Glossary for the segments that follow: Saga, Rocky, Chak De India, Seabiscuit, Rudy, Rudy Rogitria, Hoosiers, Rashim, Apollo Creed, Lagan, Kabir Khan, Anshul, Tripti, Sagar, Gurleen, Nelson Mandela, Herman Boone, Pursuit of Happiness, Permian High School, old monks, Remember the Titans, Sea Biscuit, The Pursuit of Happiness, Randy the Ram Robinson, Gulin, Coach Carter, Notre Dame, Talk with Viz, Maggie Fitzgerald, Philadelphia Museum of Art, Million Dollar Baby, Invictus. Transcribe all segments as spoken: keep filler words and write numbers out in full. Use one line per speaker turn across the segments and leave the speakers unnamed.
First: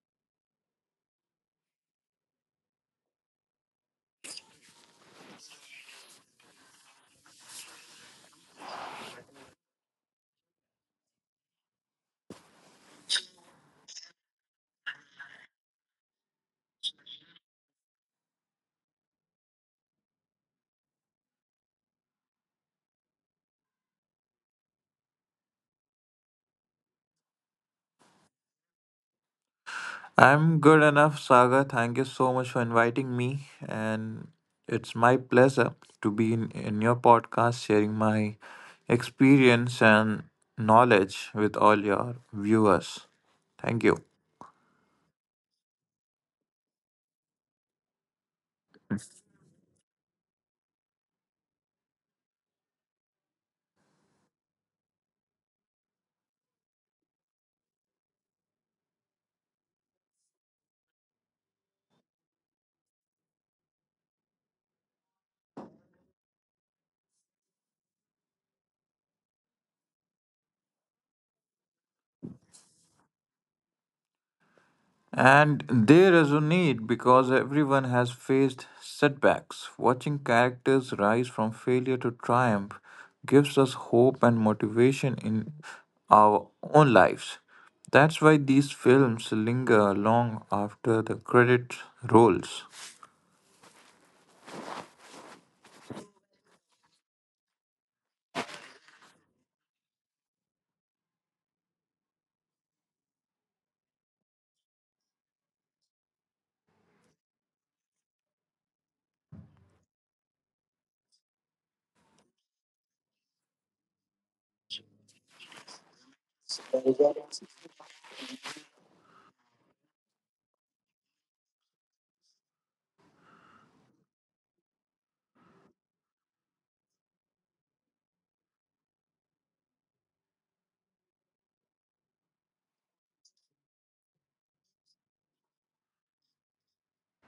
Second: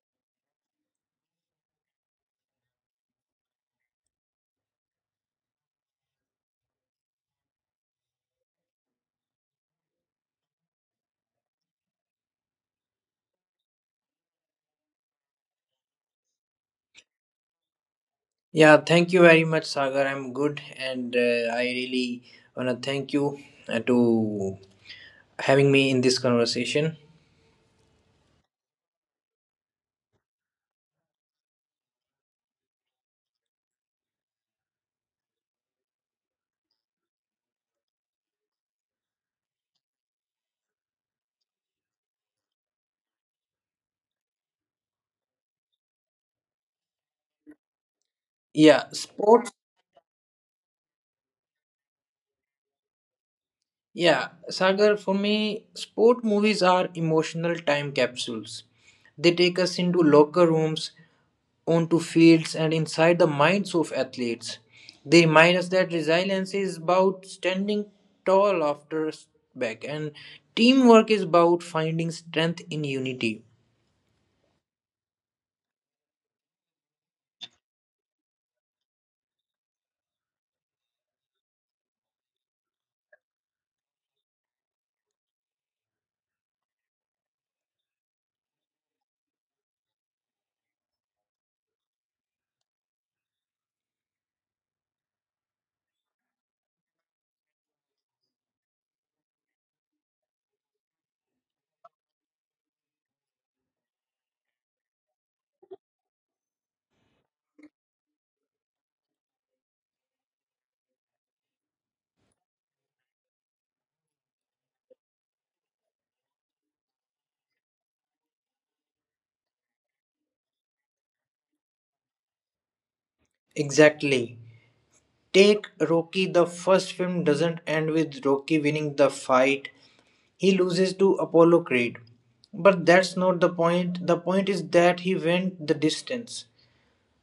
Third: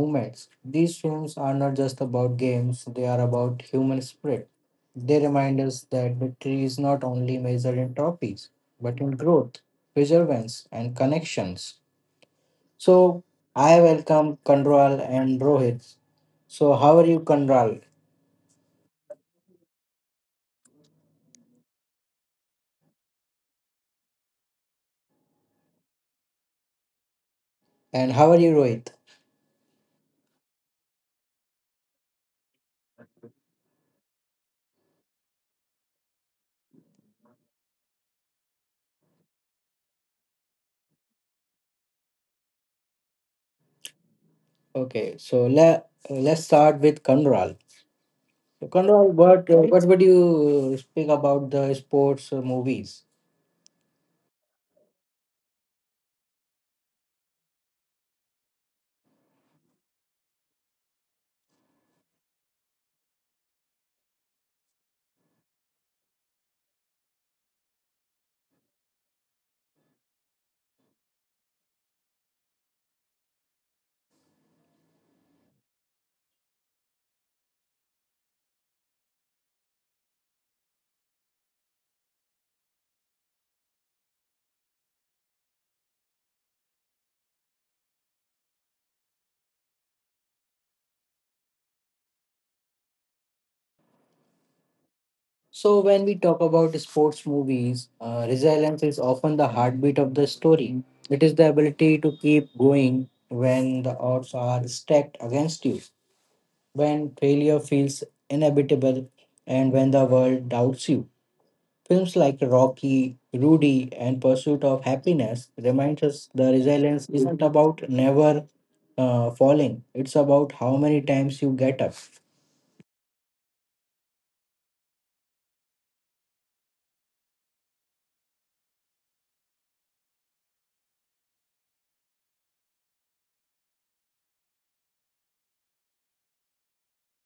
moments. These films are not just about games, they are about human spirit. They remind us that victory is not only measured in trophies, but in growth, perseverance, and connections. So, I welcome Kandral and Rohit. So, how are you, Kandral?
Yeah, thank you very much, Sagar. I'm good, and uh, I really wanna thank you uh, to having me in this conversation.
And how are you, Rohit?
I'm good enough, Saga. Thank you so much for inviting me. And it's my pleasure to be in, in your podcast, sharing my experience and knowledge with all your viewers. Thank you.
Okay, so let let's start with Kanral. So
Yeah,
Kanral,
sports.
what uh, what would you speak about the sports uh, movies?
Yeah, Sagar. For me, sport movies are emotional time capsules. They take us into locker rooms, onto fields, and inside the minds of athletes. They remind us that resilience is about standing tall after a back, and teamwork is about finding strength in unity.
And they resonate because everyone has faced setbacks. Watching characters rise from failure to triumph gives us hope and motivation in our own lives. That's why these films linger long after the credit rolls.
So when we talk about sports movies, uh, resilience is often the heartbeat of the story. It is the ability to keep going when the odds are stacked against you, when failure feels inevitable, and when the world doubts you. Films like Rocky, Rudy, and Pursuit of Happiness remind us the resilience isn't about never uh, falling. It's about how many times you get up.
Exactly. Take Rocky. The first film doesn't end with Rocky winning the fight. He loses to Apollo Creed. But that's not the point. The point is that he went the distance,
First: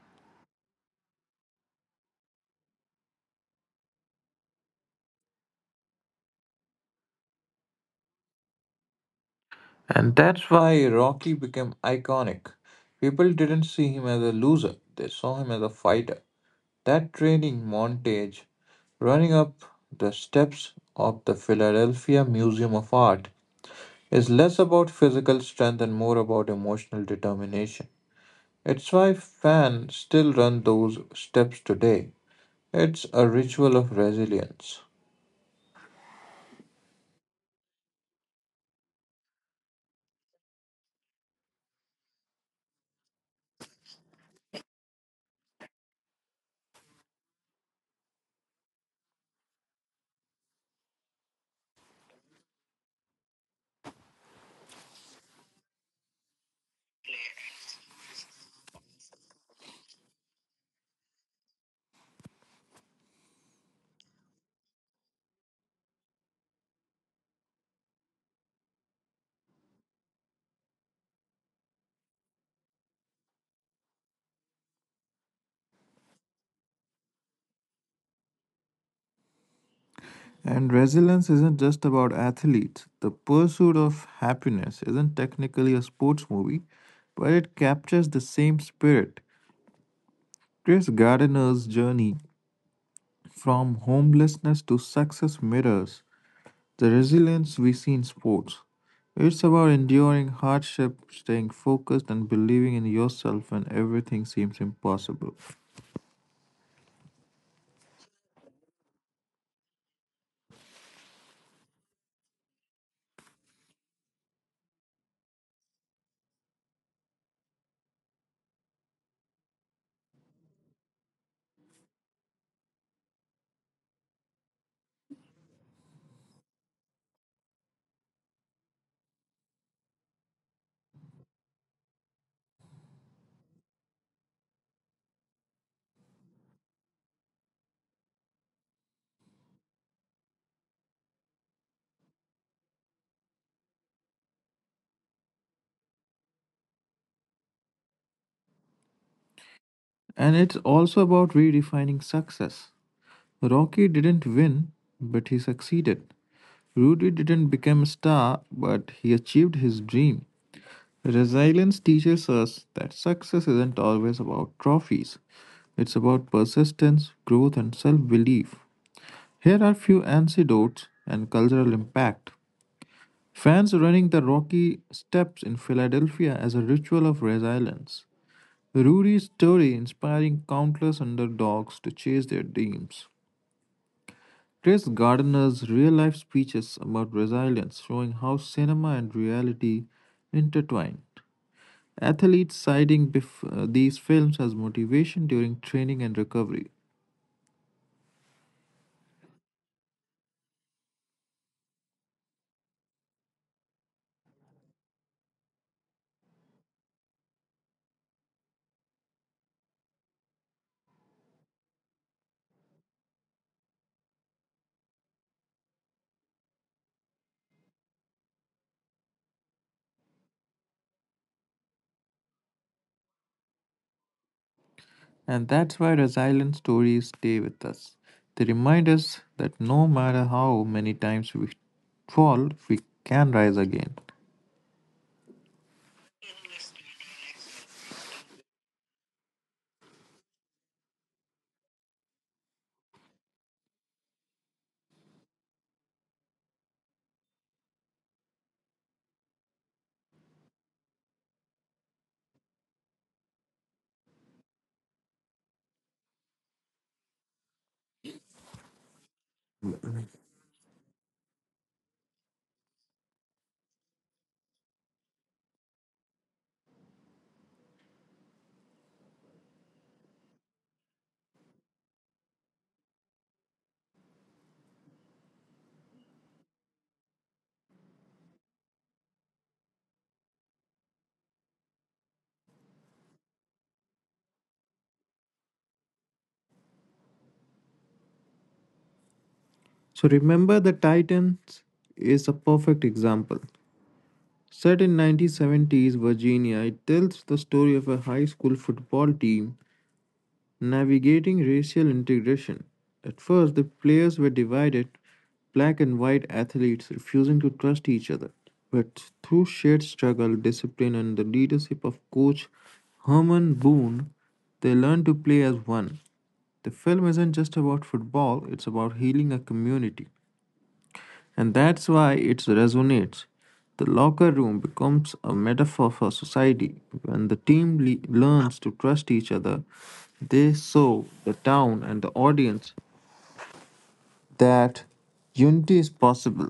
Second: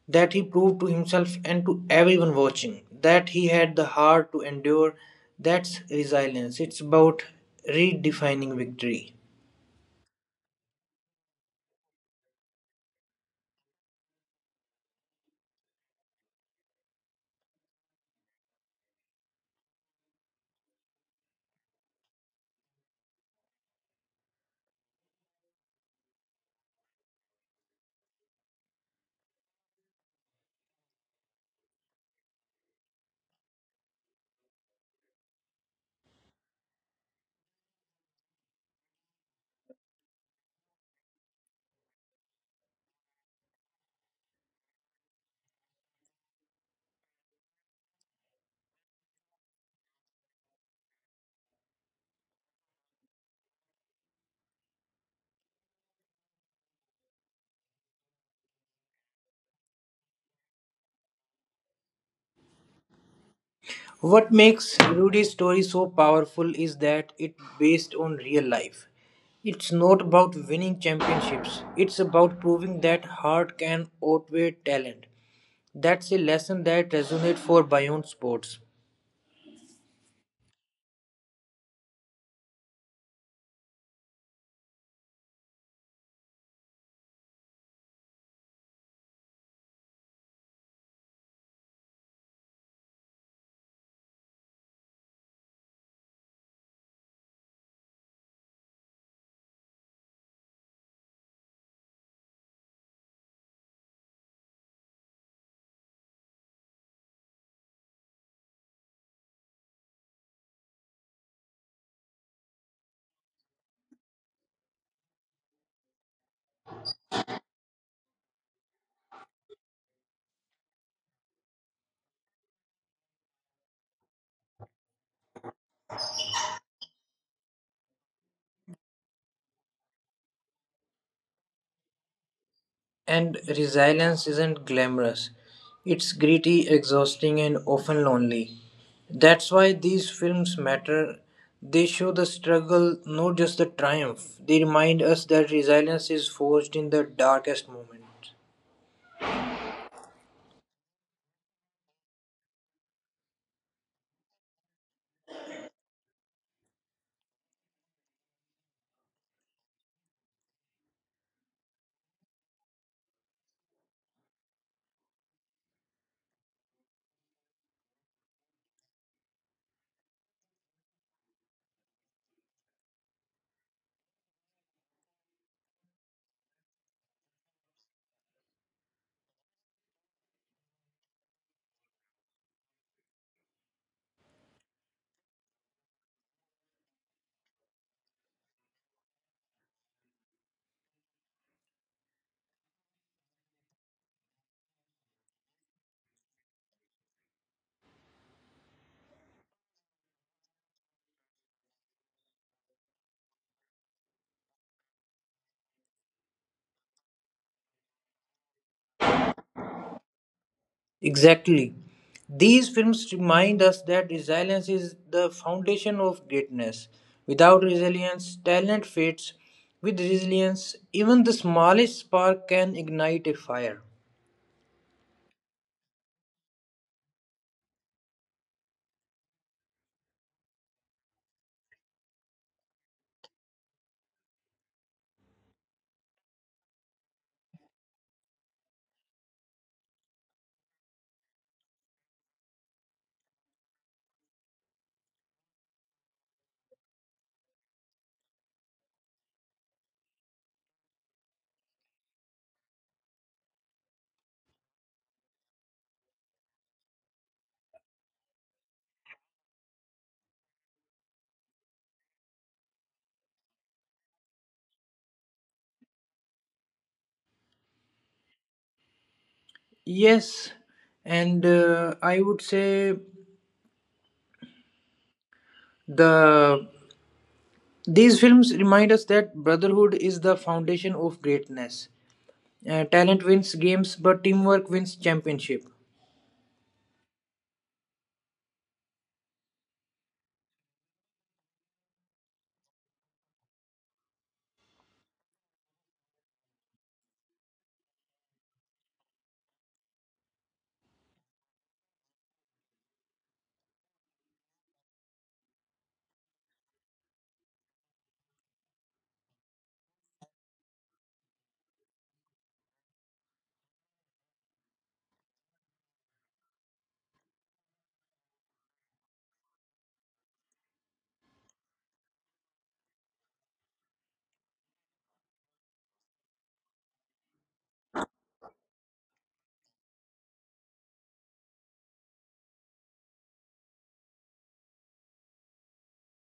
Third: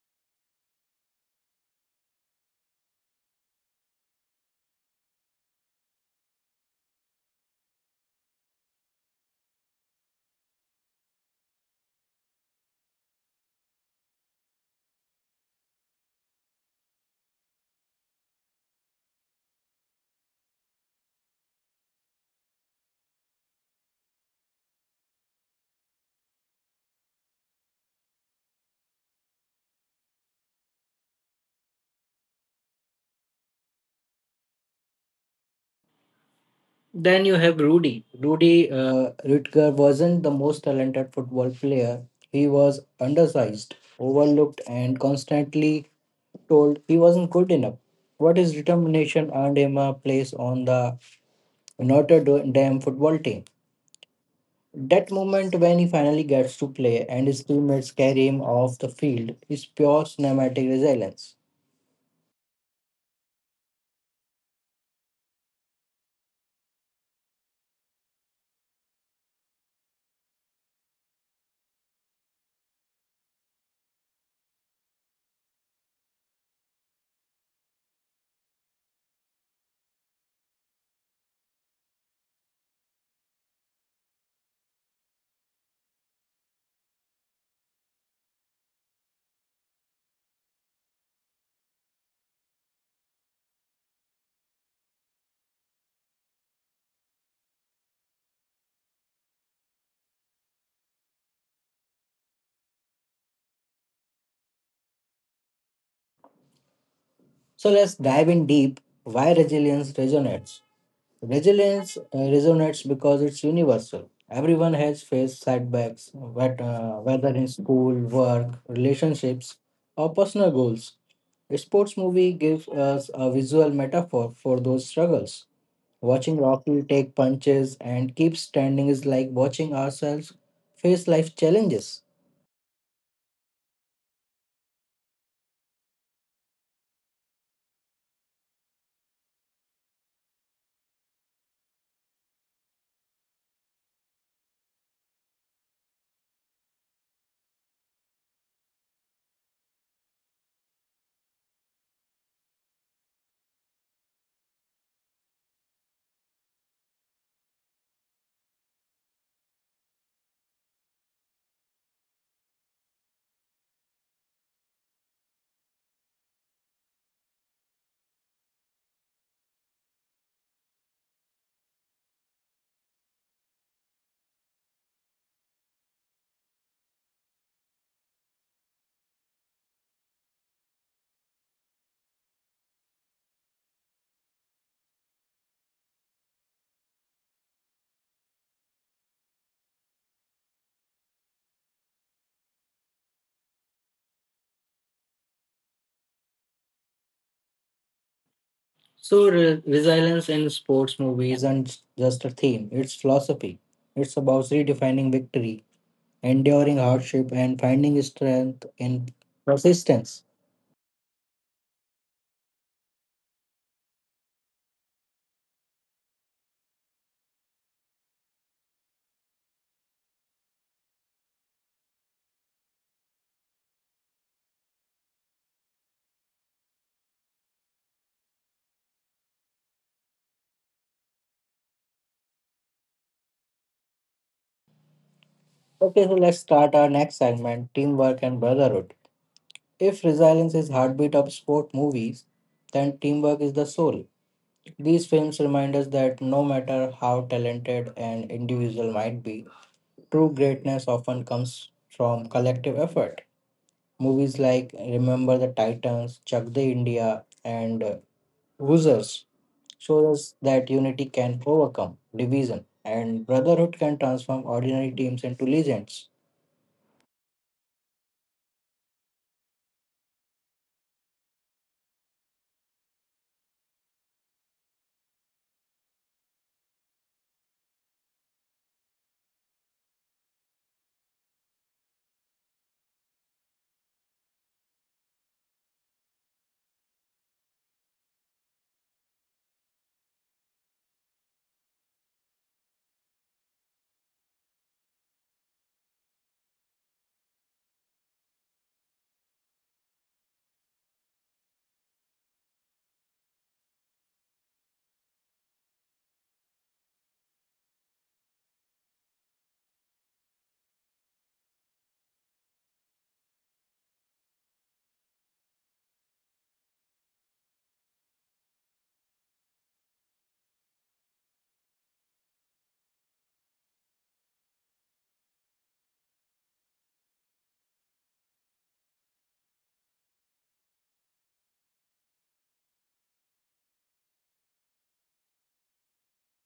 that he proved to himself and to everyone watching that he had the heart to endure. That's resilience. It's about redefining victory.
And that's why Rocky became iconic. People didn't see him as a loser, they saw him as a fighter. That training montage, running up the steps of the Philadelphia Museum of Art, is less about physical strength and more about emotional determination. It's why fans still run those steps today. It's a ritual of resilience.
Then you have Rudy. Rudy uh, Rutger wasn't the most talented football player. He was undersized, overlooked, and constantly told he wasn't good enough. What his determination earned him a place on the Notre Dame football team. That moment when he finally gets to play and his teammates carry him off the field is pure cinematic resilience.
What makes Rudy's story so powerful is that it's based on real life. It's not about winning championships. It's about proving that heart can outweigh talent. That's a lesson that resonates for beyond sports.
And resilience isn't just about athletes. The Pursuit of Happiness isn't technically a sports movie, but it captures the same spirit. Chris Gardiner's journey from homelessness to success mirrors the resilience we see in sports. It's about enduring hardship, staying focused, and believing in yourself when everything seems impossible.
So let's dive in deep why resilience resonates. Resilience uh, resonates because it's universal. Everyone has faced setbacks, whet- uh, whether in school, work, relationships, or personal goals. A sports movie gives us a visual metaphor for those struggles. Watching Rocky take punches and keep standing is like watching ourselves face life challenges.
And resilience isn't glamorous. It's gritty, exhausting, and often lonely. That's why these films matter. They show the struggle, not just the triumph. They remind us that resilience is forged in the darkest moments.
And it's also about redefining success. Rocky didn't win, but he succeeded. Rudy didn't become a star, but he achieved his dream. Resilience teaches us that success isn't always about trophies, it's about persistence, growth, and self belief. Here are few anecdotes and cultural impact. Fans running the Rocky Steps in Philadelphia as a ritual of resilience. Rudy's story inspiring countless underdogs to chase their dreams. Chris Gardner's real life speeches about resilience showing how cinema and reality intertwine. Athletes citing bef- uh, these films as motivation during training and recovery.
So, re- resilience in sports movies isn't just a theme, it's philosophy. It's about redefining victory enduring hardship, and finding strength in persistence.
Exactly. These films remind us that resilience is the foundation of greatness. Without resilience, talent fades. With resilience, even the smallest spark can ignite a fire.
And that's why resilient stories stay with us. They remind us that no matter how many times we fall, we can rise again.
Okay, so let's start our next segment teamwork and brotherhood. If resilience is heartbeat of sport movies, then teamwork is the soul. These films remind us that no matter how talented an individual might be, true greatness often comes from collective effort. Movies like Remember the Titans, Chak De India, and Hoosiers shows us that unity can overcome division and brotherhood can transform ordinary teams into legends.
Yes, and uh, I would say the these films remind us that brotherhood is the foundation of greatness. Uh, talent wins games, but teamwork wins championship.
So remember the Titans is a perfect example. Set in nineteen seventies Virginia, it tells the story of a high school football team navigating racial integration. At first, the players were divided, black and white athletes refusing to trust each other. But through shared struggle, discipline, and the leadership of coach Herman Boone, they learned to play as one. The film isn't just about football, it's about healing a community. And that's why it resonates. The locker room becomes a metaphor for society. When the team le- learns to trust each other, they show the town and the audience that unity is possible.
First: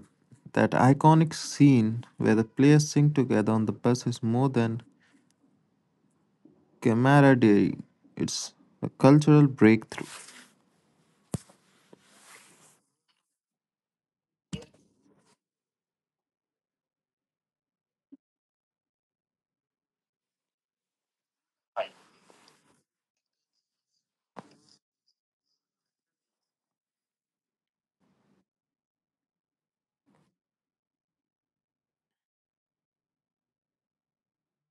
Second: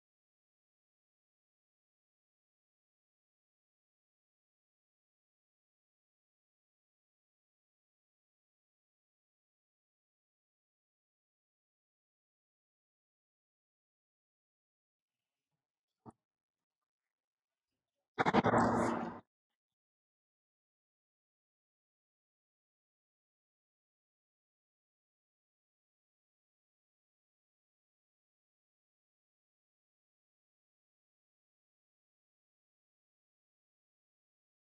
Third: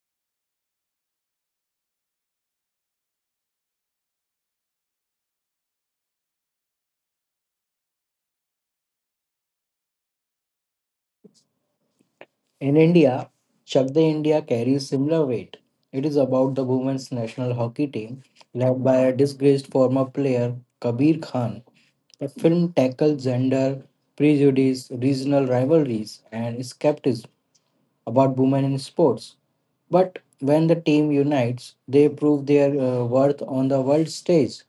That iconic scene where the players sing together on the bus is more than camaraderie, it's a cultural breakthrough.
In India, Shakti India carries similar weight. It is about the women's national hockey team led by a disgraced former player Kabir Khan. The film tackles gender prejudice, regional rivalries, and skepticism about women in sports. But when the team unites, they prove their uh, worth on the world stage.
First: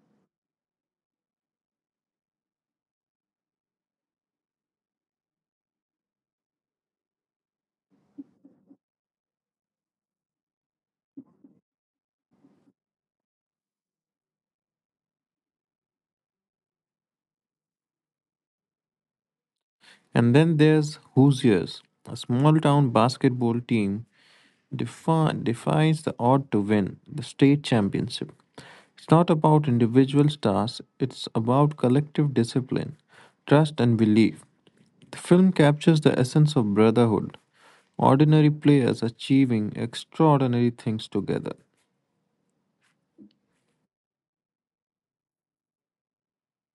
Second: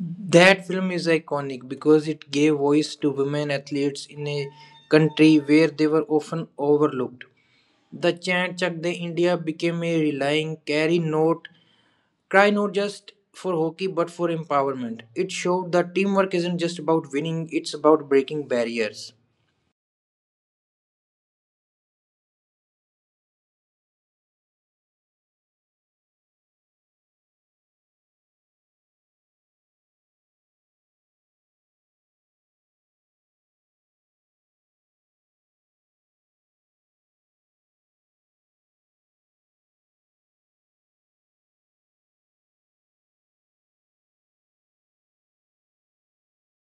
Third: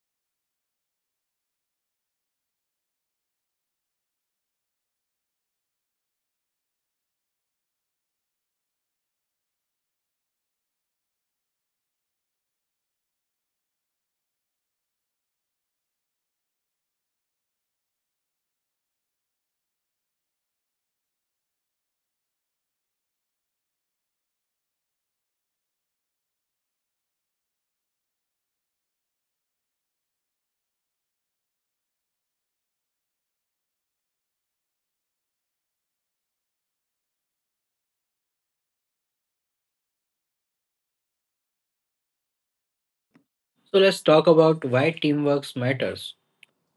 That film is iconic because it gave voice to women athletes in a country where they were often overlooked. The chant Chak De India became a relying carry note, cry not just for hockey but for empowerment. It showed that teamwork isn't just about winning, it's about breaking barriers.
And then there's Hoosiers, a small town basketball team defi- defies the odd to win the state championship. It's not about individual stars, it's about collective discipline, trust, and belief. The film captures the essence of brotherhood ordinary players achieving extraordinary things together.
So let's talk about why teamwork matters.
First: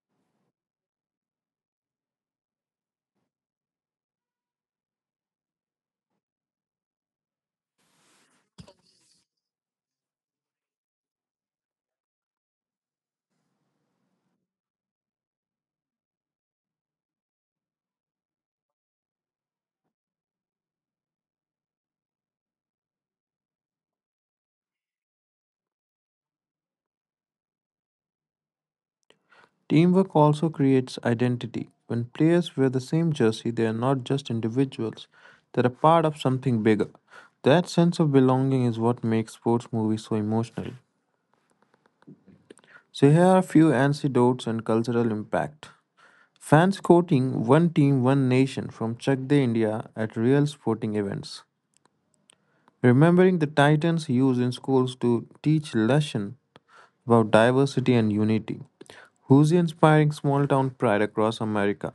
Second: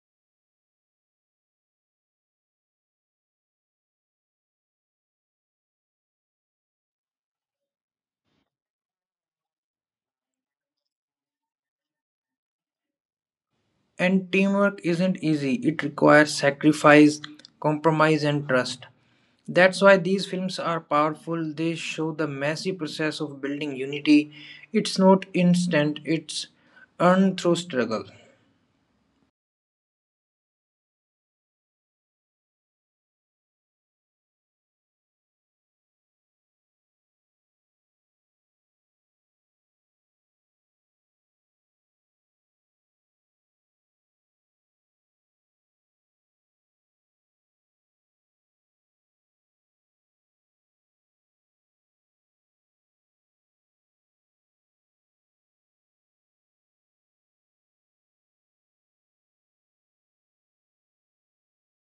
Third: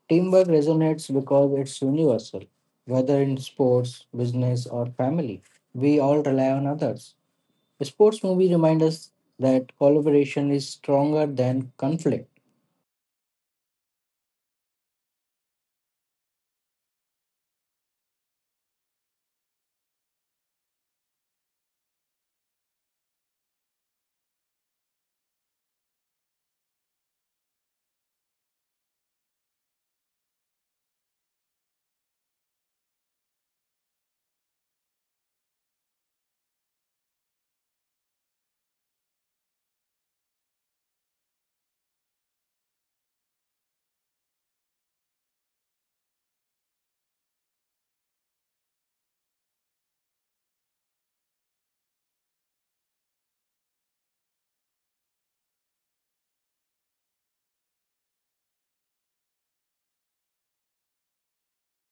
Teamwork resonates because it's universal, whether in sports, business, or family. We all rely on others. A Sports movie remind us that collaboration is stronger than conflict.
And teamwork isn't easy, it requires sacrifice, compromise, and trust. That's why these films are powerful. They show the messy process of building unity. It's not instant, it's earned through struggle.
Teamwork also creates identity. When players wear the same jersey, they are not just individuals, they're a part of something bigger. That sense of belonging is what makes sports movies so emotional. So here are a few anecdotes and cultural impact. Fans quoting One Team, One Nation from Chak De India at real sporting events. Remembering the Titans used in schools to teach lesson about diversity and unity. Who's inspiring small town pride across America?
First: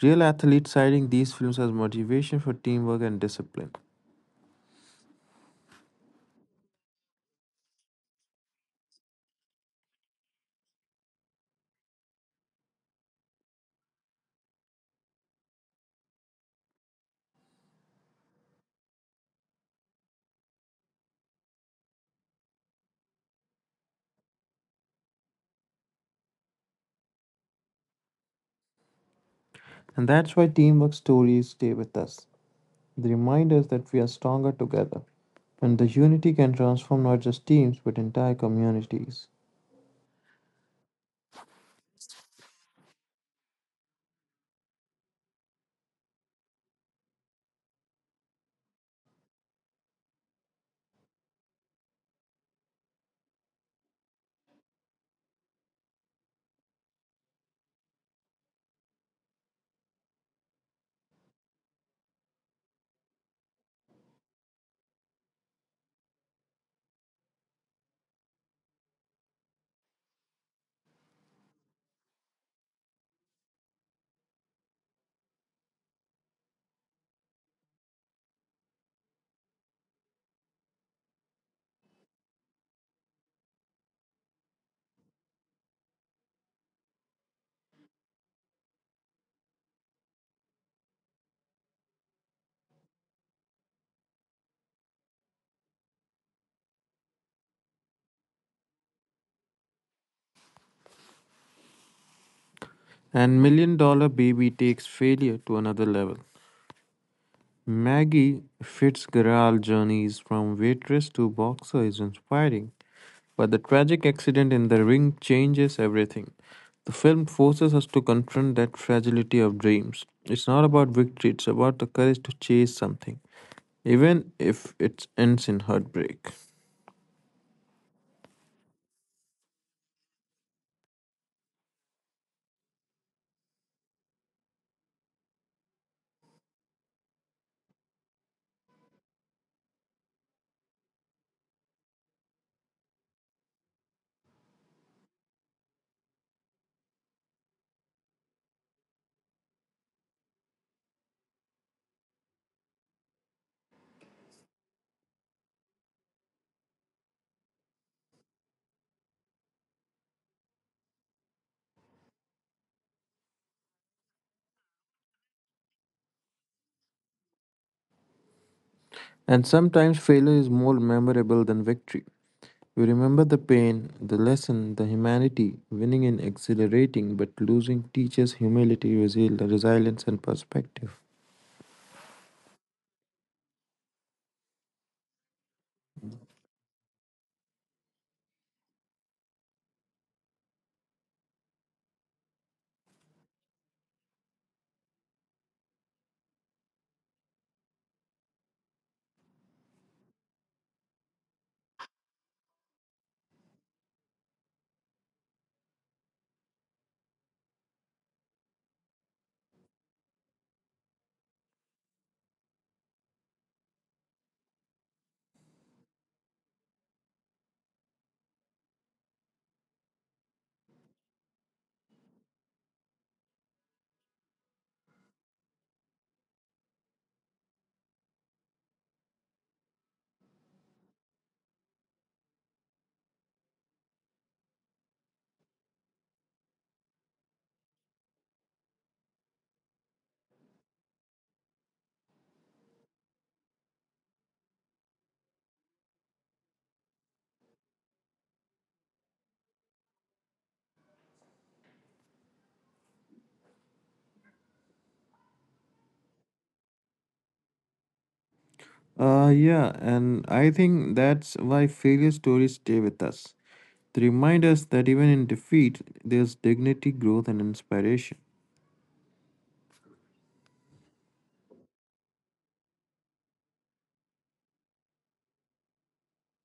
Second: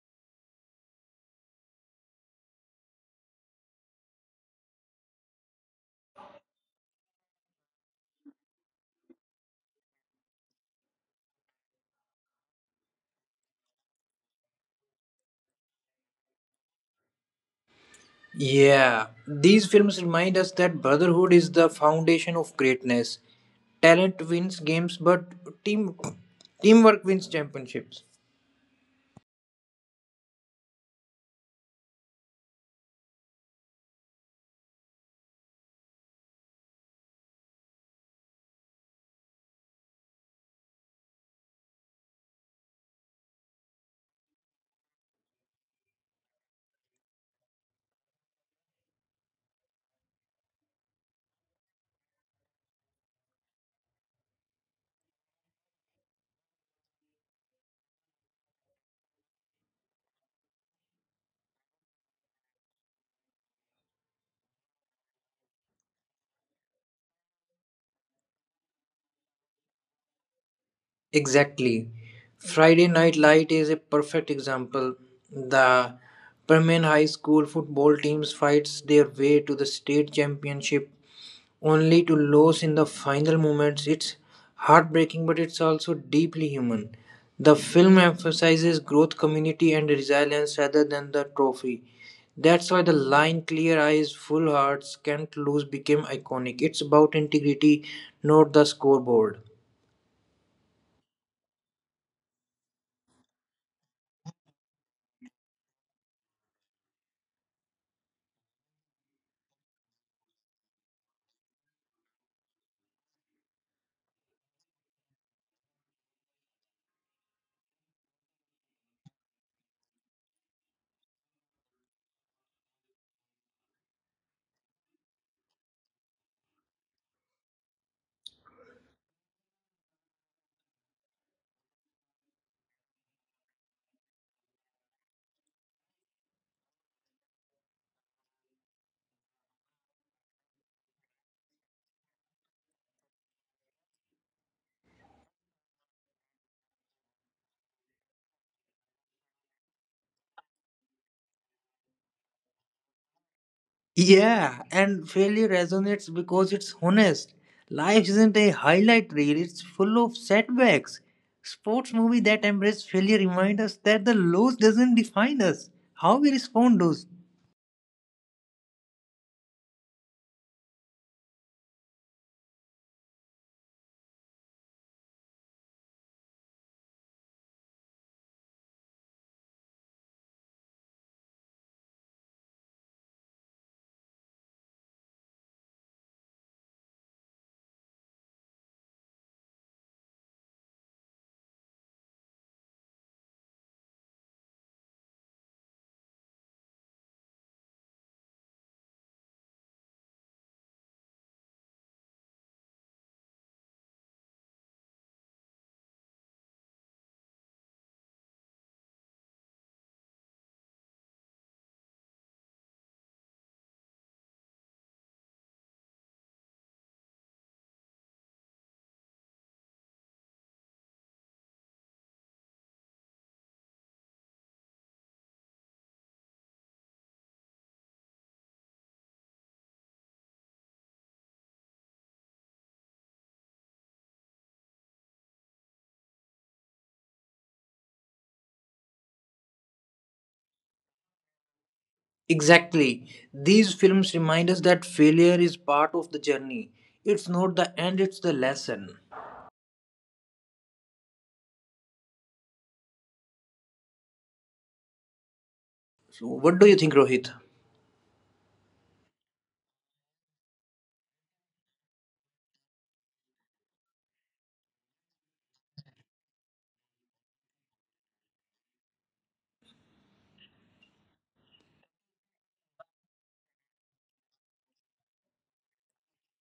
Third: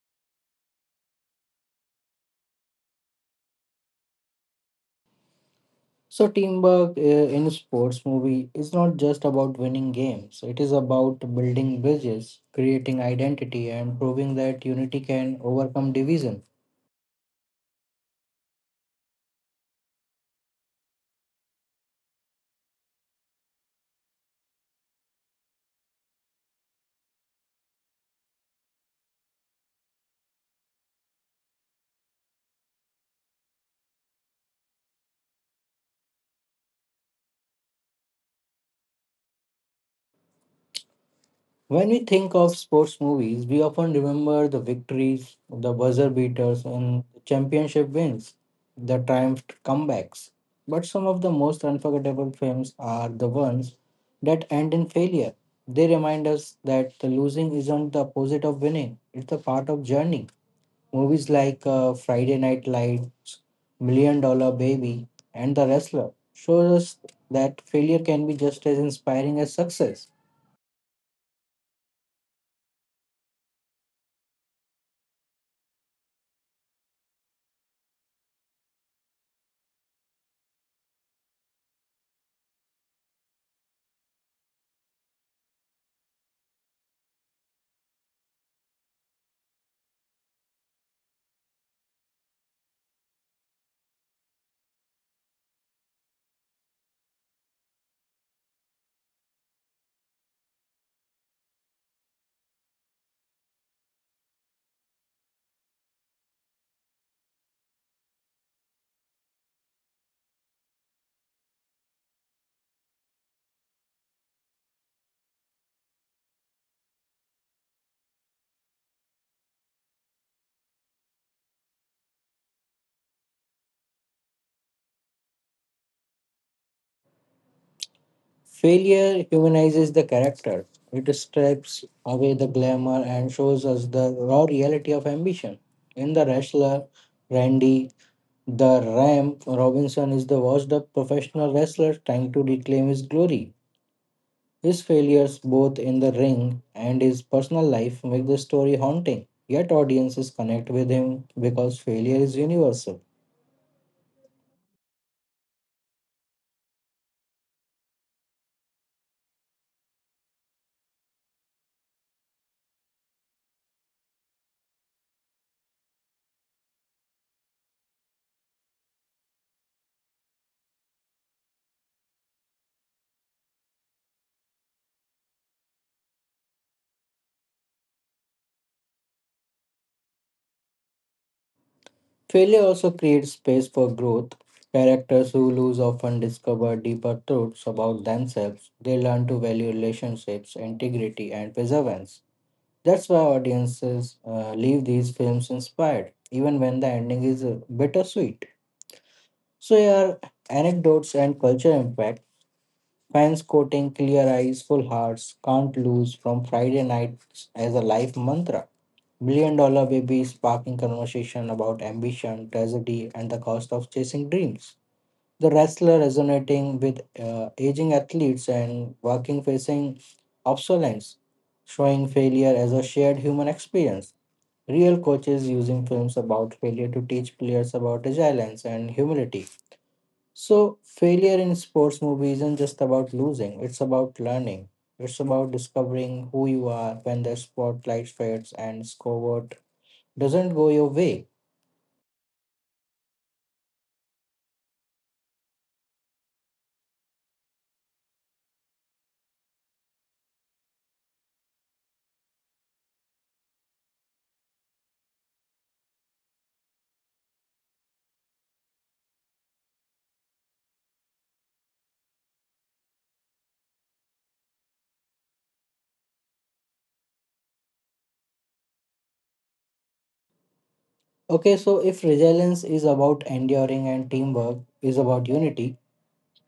Real athletes citing these films as motivation for teamwork and discipline.
So teamwork uh, in sports movie is not just about winning games. It is about building bridges, creating identity, and proving that unity can overcome division.
Yeah, these films remind us that brotherhood is the foundation of greatness. Talent wins games, but team teamwork wins championships.
And that's why teamwork stories stay with us. They remind us that we are stronger together. And the unity can transform not just teams but entire communities.
When we think of sports movies, we often remember the victories, the buzzer beaters, and the championship wins, the triumphed comebacks. But some of the most unforgettable films are the ones that end in failure. They remind us that the losing isn't the opposite of winning; it's a part of journey. Movies like uh, Friday Night Lights, Million Dollar Baby, and The Wrestler shows us that failure can be just as inspiring as success.
Exactly. Friday Night Light is a perfect example. The Permian High School football teams fights their way to the state championship only to lose in the final moments. It's heartbreaking, but it's also deeply human. The film emphasizes growth, community, and resilience rather than the trophy. That's why the line clear eyes, full hearts, can't lose became iconic. It's about integrity, not the scoreboard.
And Million Dollar Baby takes failure to another level. Maggie Fitzgerald's journeys from waitress to boxer is inspiring, but the tragic accident in the ring changes everything. The film forces us to confront that fragility of dreams. It's not about victory, it's about the courage to chase something, even if it ends in heartbreak.
Failure humanizes the character. It strips away the glamour and shows us the raw reality of ambition. In The Wrestler, Randy the Ram Robinson is the washed up professional wrestler trying to reclaim his glory. His failures, both in the ring and his personal life, make the story haunting. Yet audiences connect with him because failure is universal.
Yeah, and failure resonates because it's honest. Life isn't a highlight reel, it's full of setbacks. Sports movie that embrace failure remind us that the loss doesn't define us. How we respond those.
And sometimes failure is more memorable than victory. You remember the pain, the lesson, the humanity, winning in exhilarating, but losing teaches humility, resil- resilience, and perspective.
Failure also creates space for growth. Characters who lose often discover deeper truths about themselves. They learn to value relationships, integrity, and perseverance. That's why audiences uh, leave these films inspired, even when the ending is uh, bittersweet. So, here are anecdotes and culture impact. Fans quoting Clear Eyes, Full Hearts, Can't Lose from Friday Nights as a life mantra. Million Dollar Baby is sparking conversation about ambition, tragedy, and the cost of chasing dreams. The wrestler resonating with uh, aging athletes and working facing obsolescence, showing failure as a shared human experience. Real coaches using films about failure to teach players about resilience and humility. So, failure in sports movies isn't just about losing, it's about learning. It's about discovering who you are when the spotlight fades and discover doesn't go your way.
Exactly. These films remind us that failure is part of the journey. It's not the end, it's the lesson. So what do you think, Rohit?
Uh, yeah, and I think that's why failure stories stay with us. They remind us that even in defeat, there's dignity, growth, and inspiration.
Okay, so if resilience is about enduring and teamwork is about unity,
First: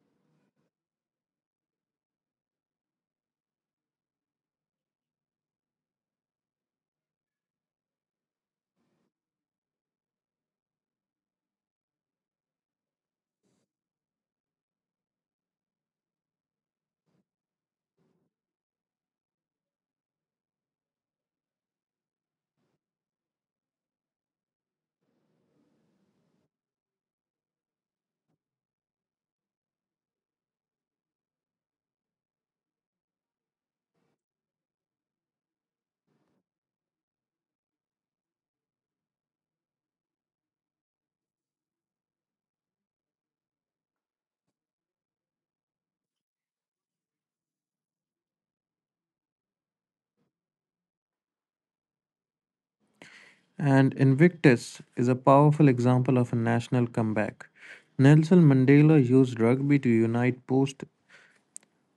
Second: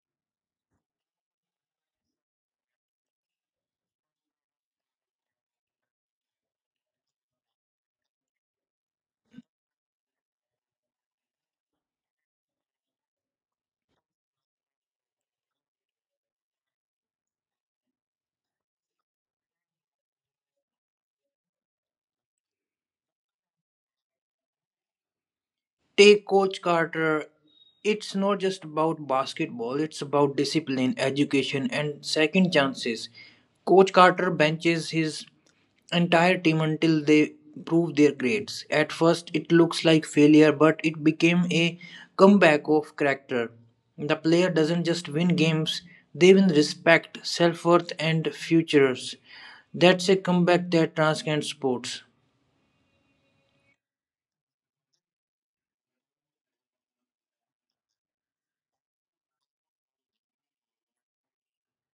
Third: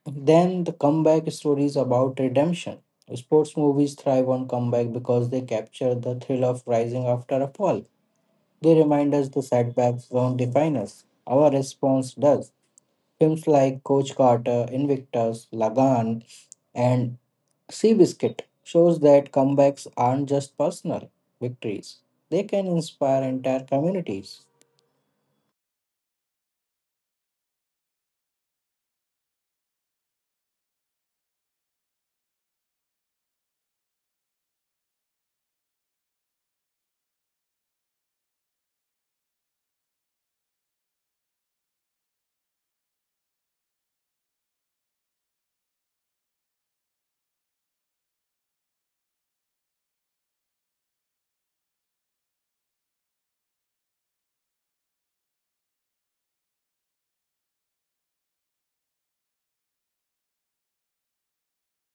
then the comeback story is about redemption. Sports movies thrive on comeback because they capture the thrill of rising after a fall. They remind us the setbacks don't define us, our response does. Films like Coach Carter, Invictus, Lagan, and Seabiscuit shows that comebacks aren't just personal victories, they can inspire entire communities.
Take Coach Carter. It's not just about basketball, it's about discipline, education, and second chances. Coach Carter benches his entire team until they prove their grades. At first, it looks like failure, but it became a comeback of character. The player doesn't just win games, they win respect, self worth, and futures. That's a comeback that transcends sports.
And Invictus is a powerful example of a national comeback. Nelson Mandela used rugby to unite post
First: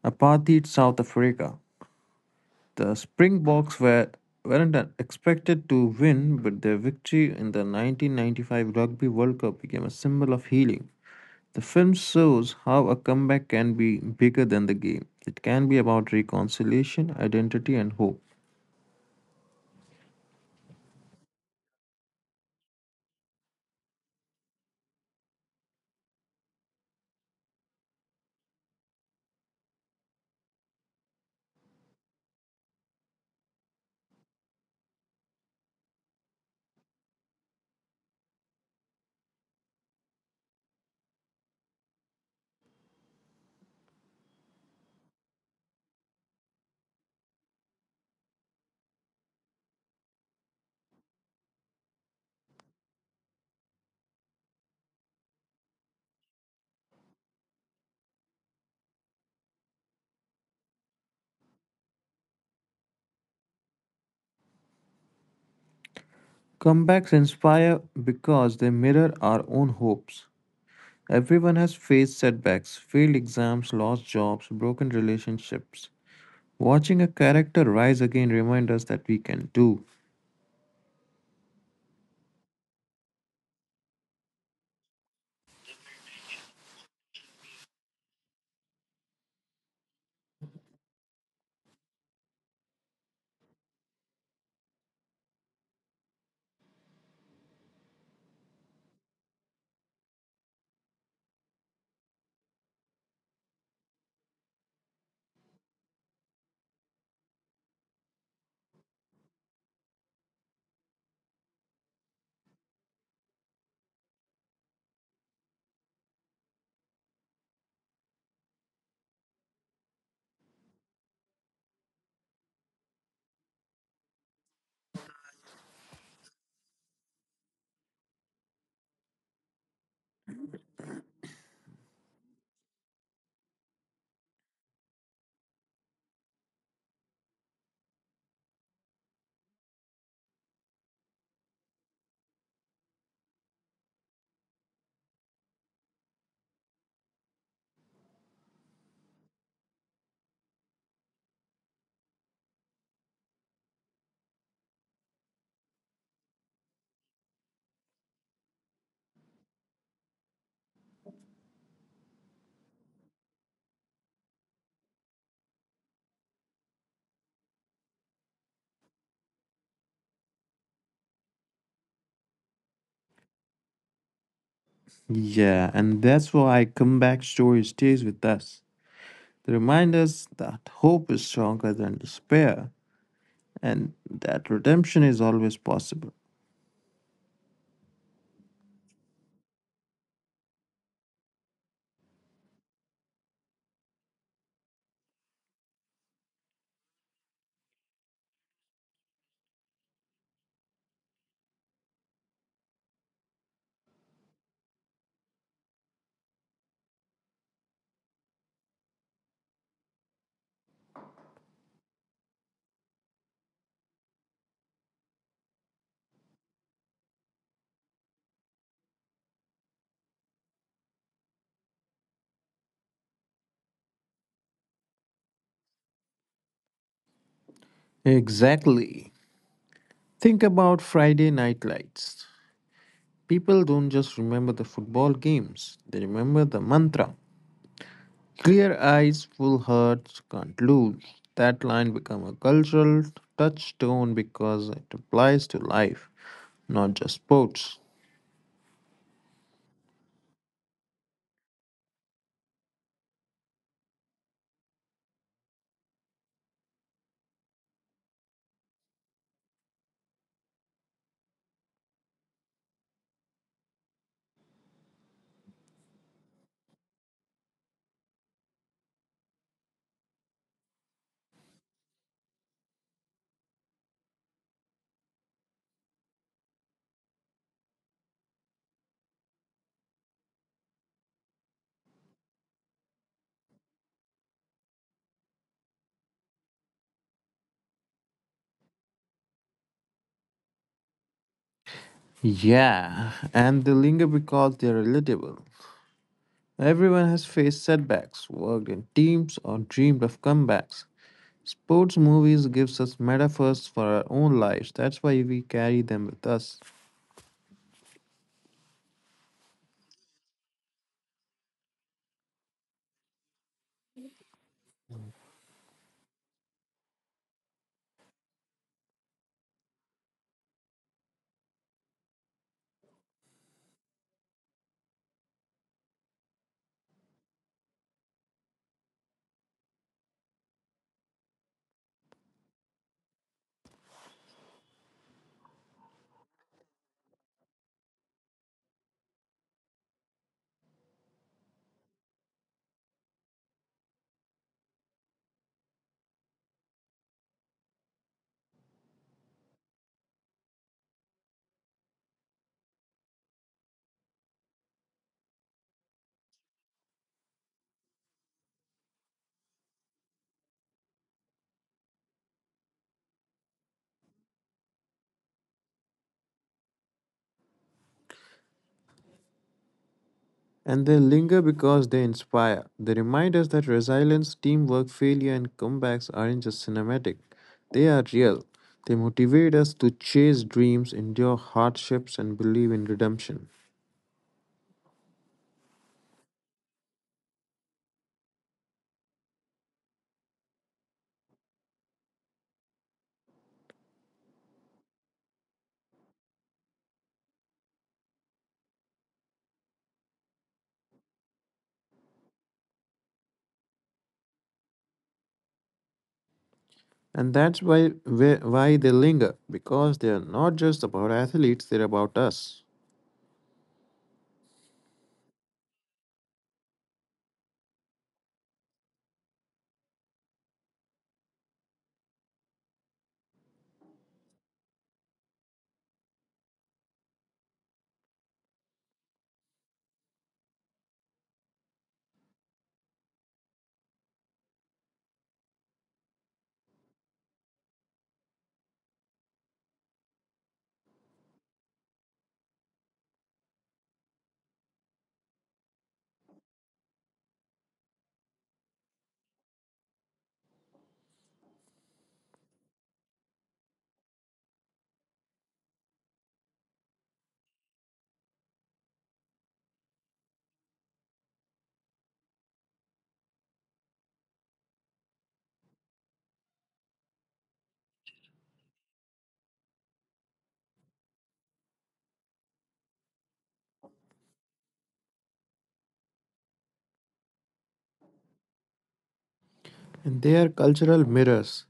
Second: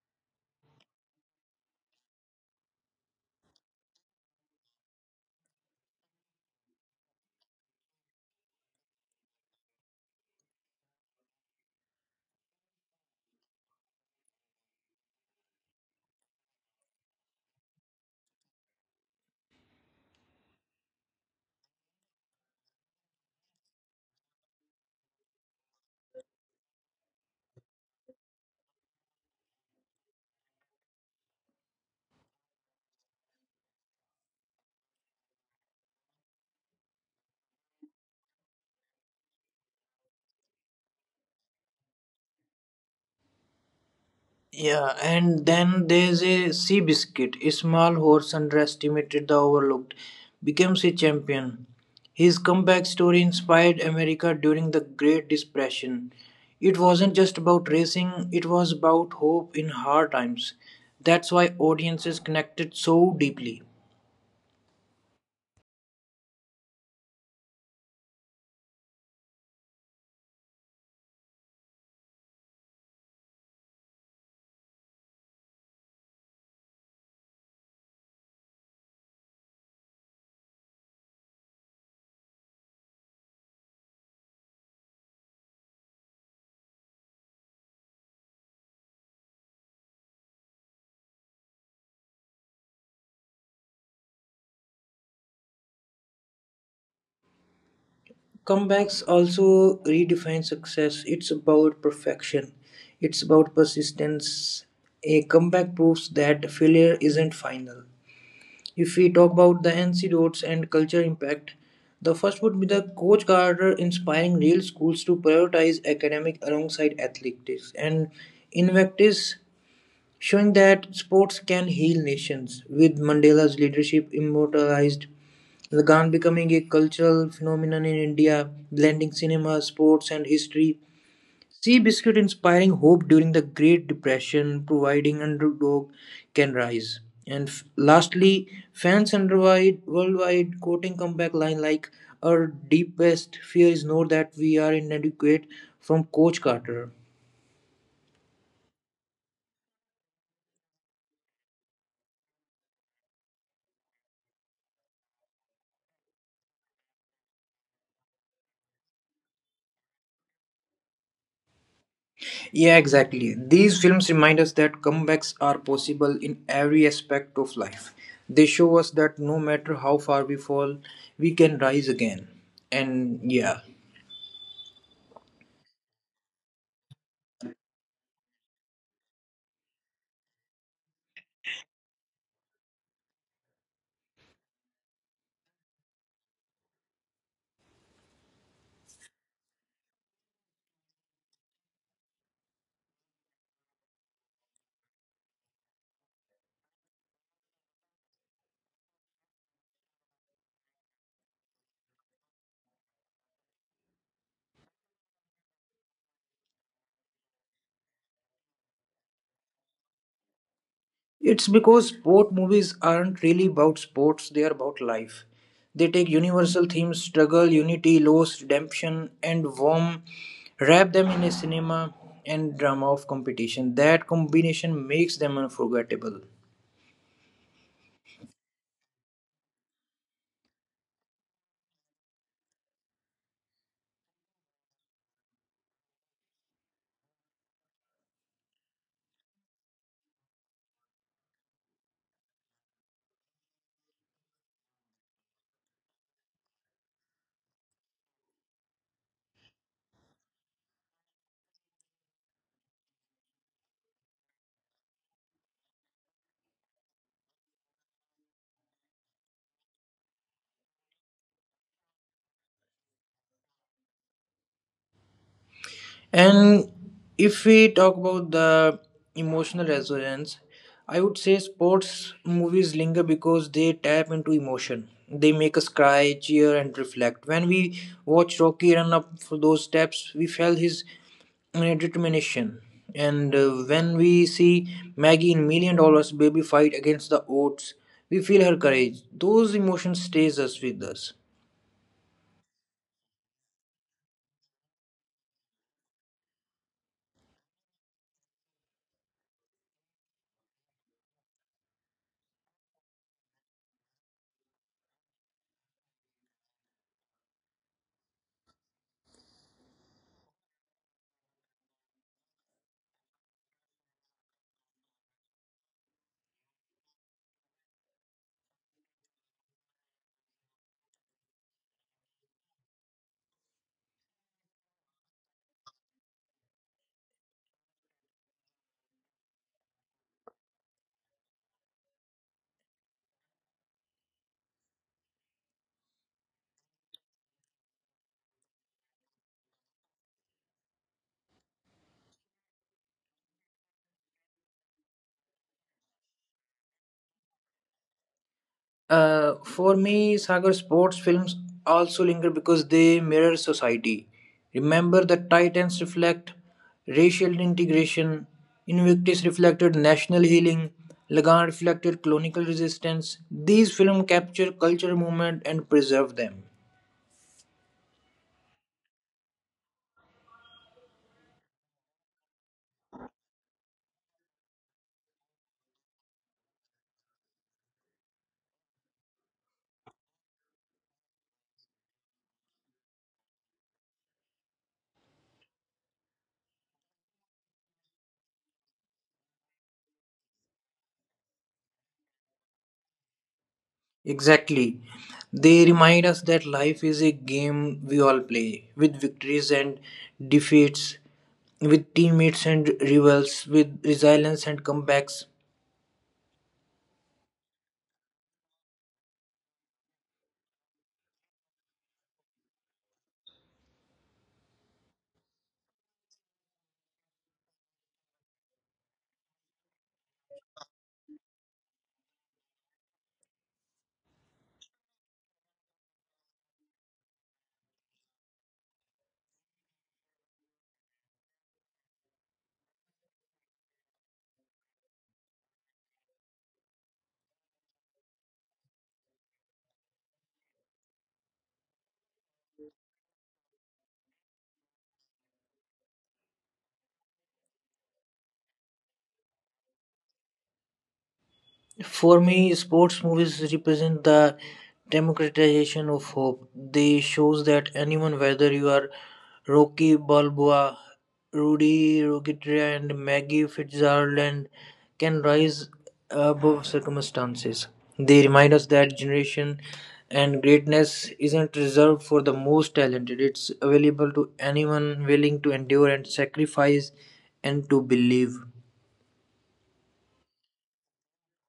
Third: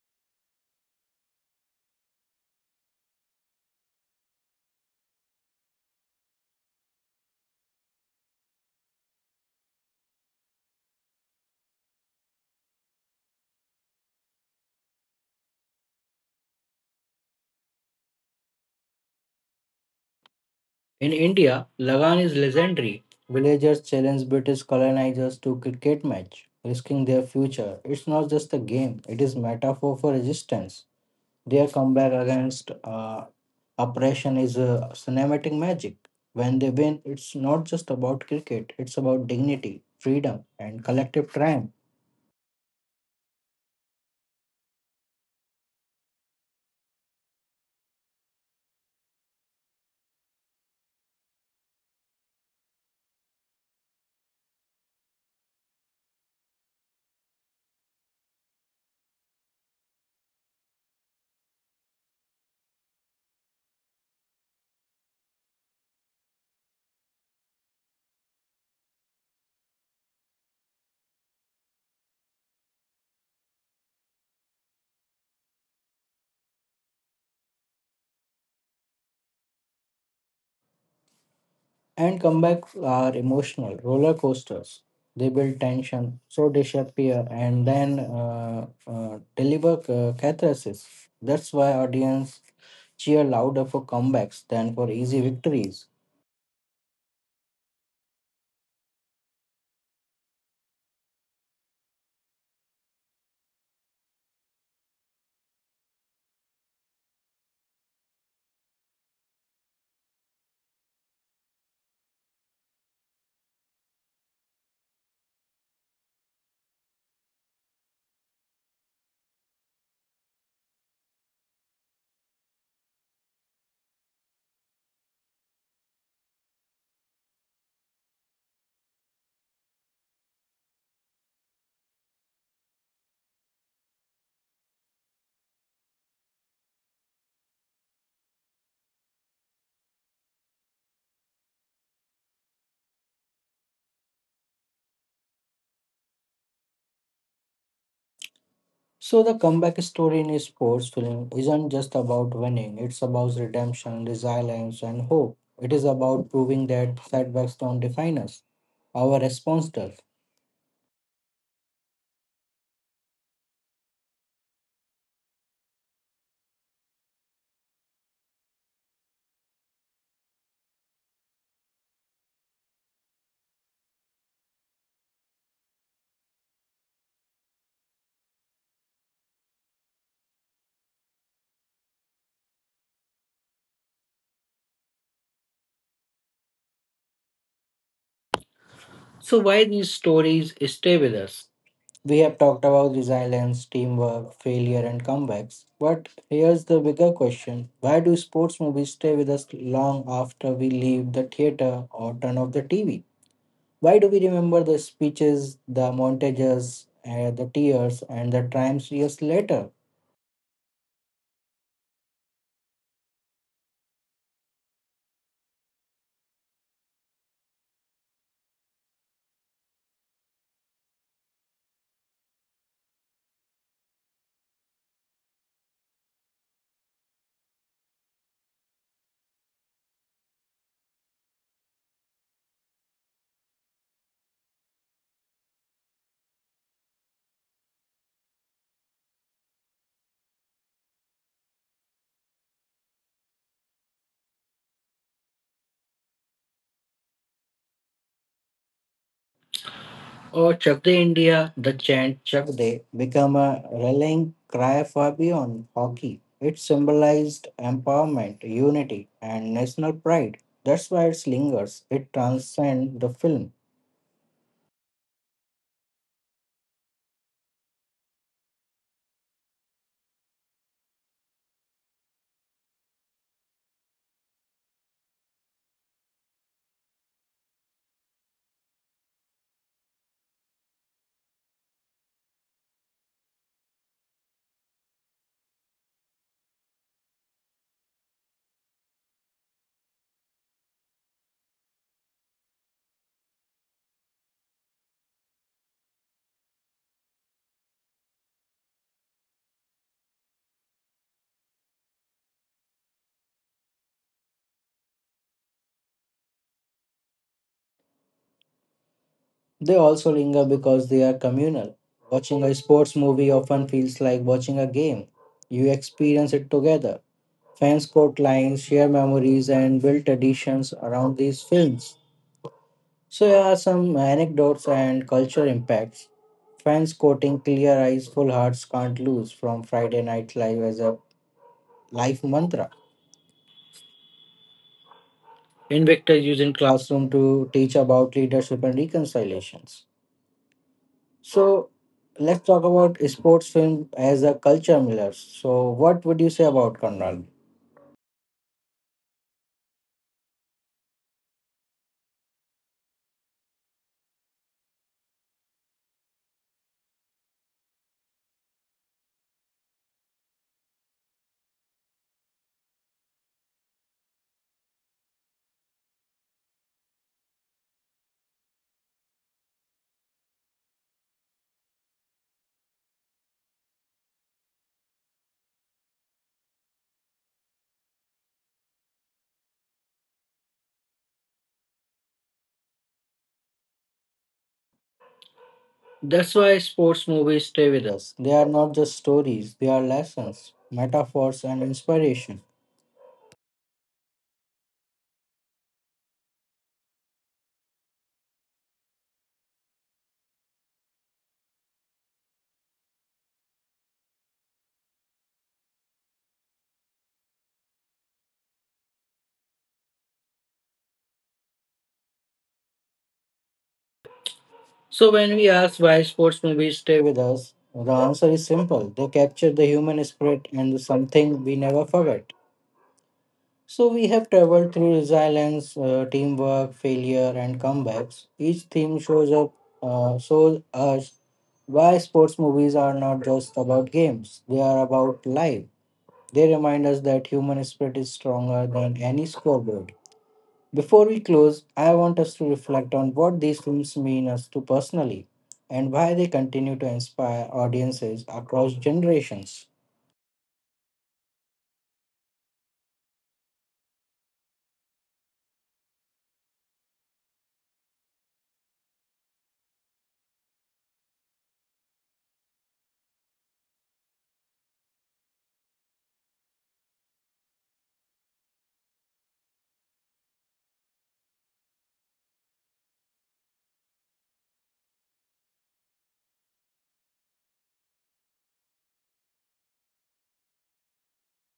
apartheid South Africa. The Springboks were weren't expected to win, but their victory in the nineteen ninety-five Rugby World Cup became a symbol of healing. The film shows how a comeback can be bigger than the game. It can be about reconciliation, identity, and hope.
In India, Lagan is legendary. Villagers challenge British colonizers to cricket match, risking their future. It's not just a game, it is metaphor for resistance. Their comeback against uh, oppression is uh, cinematic magic. When they win, it's not just about cricket, it's about dignity, freedom, and collective triumph.
Yeah, and then there's a sea biscuit. A small horse underestimated the overlooked, becomes a champion. His comeback story inspired America during the Great Depression. It wasn't just about racing, it was about hope in hard times. That's why audiences connected so deeply.
Comebacks inspire because they mirror our own hopes. Everyone has faced setbacks, failed exams, lost jobs, broken relationships. Watching a character rise again reminds us that we can do.
And comebacks are emotional roller coasters. They build tension, so disappear, and then uh, uh, deliver c- catharsis. That's why audience cheer louder for comebacks than for easy victories.
Comebacks also redefine success. It's about perfection, it's about persistence. A comeback proves that failure isn't final. If we talk about the antidotes and culture impact, the first would be the Coach Carter inspiring real schools to prioritize academic alongside athletics and Invictus showing that sports can heal nations with Mandela's leadership immortalized. Lagan becoming a cultural phenomenon in India, blending cinema, sports, and history. Sea Biscuit inspiring hope during the Great Depression, providing underdog can rise. And f- lastly, fans worldwide, worldwide quoting comeback line like our deepest fear is not that we are inadequate from Coach Carter.
So the comeback story in a sports film isn't just about winning. It's about redemption, resilience, and hope. It is about proving that setbacks don't define us. Our response does.
Yeah, exactly. These films remind us that comebacks are possible in every aspect of life. They show us that no matter how far we fall, we can rise again. And yeah,
Yeah, and that's why comeback story stays with us. They remind us that hope is stronger than despair and that redemption is always possible.
So why these stories stay with us? We have talked about resilience, teamwork, failure, and comebacks. But here's the bigger question Why do sports movies stay with us long after we leave the theater or turn off the T V? Why do we remember the speeches, the montages, uh, the tears, and the triumphs years later?
it's because sport movies aren't really about sports, they are about life. They take universal themes, struggle, unity, loss, redemption, and warm, wrap them in a cinema and drama of competition. That combination makes them unforgettable.
Exactly. Think about Friday night lights. People don't just remember the football games, they remember the mantra. Clear eyes, full hearts, can't lose. That line become a cultural touchstone because it applies to life, not just sports.
Or Chak De India, the chant Chak De became a rallying cry far beyond hockey. It symbolized empowerment, unity, and national pride. That's why it lingers. It transcends the film.
And if we talk about the emotional resonance, I would say sports movies linger because they tap into emotion. They make us cry, cheer, and reflect. When we watched Rocky run up for those steps, we felt his uh, determination. And uh, When we see Maggie in Million Dollars Baby fight against the odds, we feel her courage. Those emotions stays us with us.
Yeah, and they linger because they're relatable. Everyone has faced setbacks, worked in teams, or dreamed of comebacks. Sports movies gives us metaphors for our own lives. That's why we carry them with us.
They also linger because they are communal. Watching a sports movie often feels like watching a game. You experience it together. Fans quote lines, share memories, and build traditions around these films. So, here are some anecdotes and culture impacts. Fans quoting clear eyes, full hearts can't lose from Friday Night Live as a life mantra. Invictus using classroom to teach about leadership and reconciliations. So let's talk about sports film as a culture miller. So what would you say about Conrad?
Uh, for me, Sagar sports films also linger because they mirror society. Remember, the Titans reflect racial integration, Invictus reflected national healing, Lagan reflected colonial resistance. These films capture cultural movement and preserve them.
And they linger because they inspire. They remind us that resilience, teamwork, failure, and comebacks aren't just cinematic. They are real. They motivate us to chase dreams, endure hardships, and believe in redemption.
That's why sports movies stay with us. They are not just stories, they are lessons, metaphors and inspiration.
Exactly. They remind us that life is a game we all play, with victories and defeats, with teammates and rivals, with resilience and comebacks.
And that's why wh- why they linger because they are not just about athletes, they're about us.
So, when we ask why sports movies stay with us, the answer is simple they capture the human spirit and something we never forget. So, we have traveled through resilience, uh, teamwork, failure, and comebacks. Each theme shows up, uh, shows us why sports movies are not just about games, they are about life. They remind us that human spirit is stronger than any scoreboard. Before we close, I want us to reflect on what these films mean us to personally and why they continue to inspire audiences across generations.
For me, sports movies represent the democratization of hope. They shows that anyone, whether you are Rocky Balboa, Rudy Rogitria, and Maggie Fitzgerald, can rise above circumstances. They remind us that generation and greatness isn't reserved for the most talented. It's available to anyone willing to endure and sacrifice and to believe.
And they are cultural mirrors.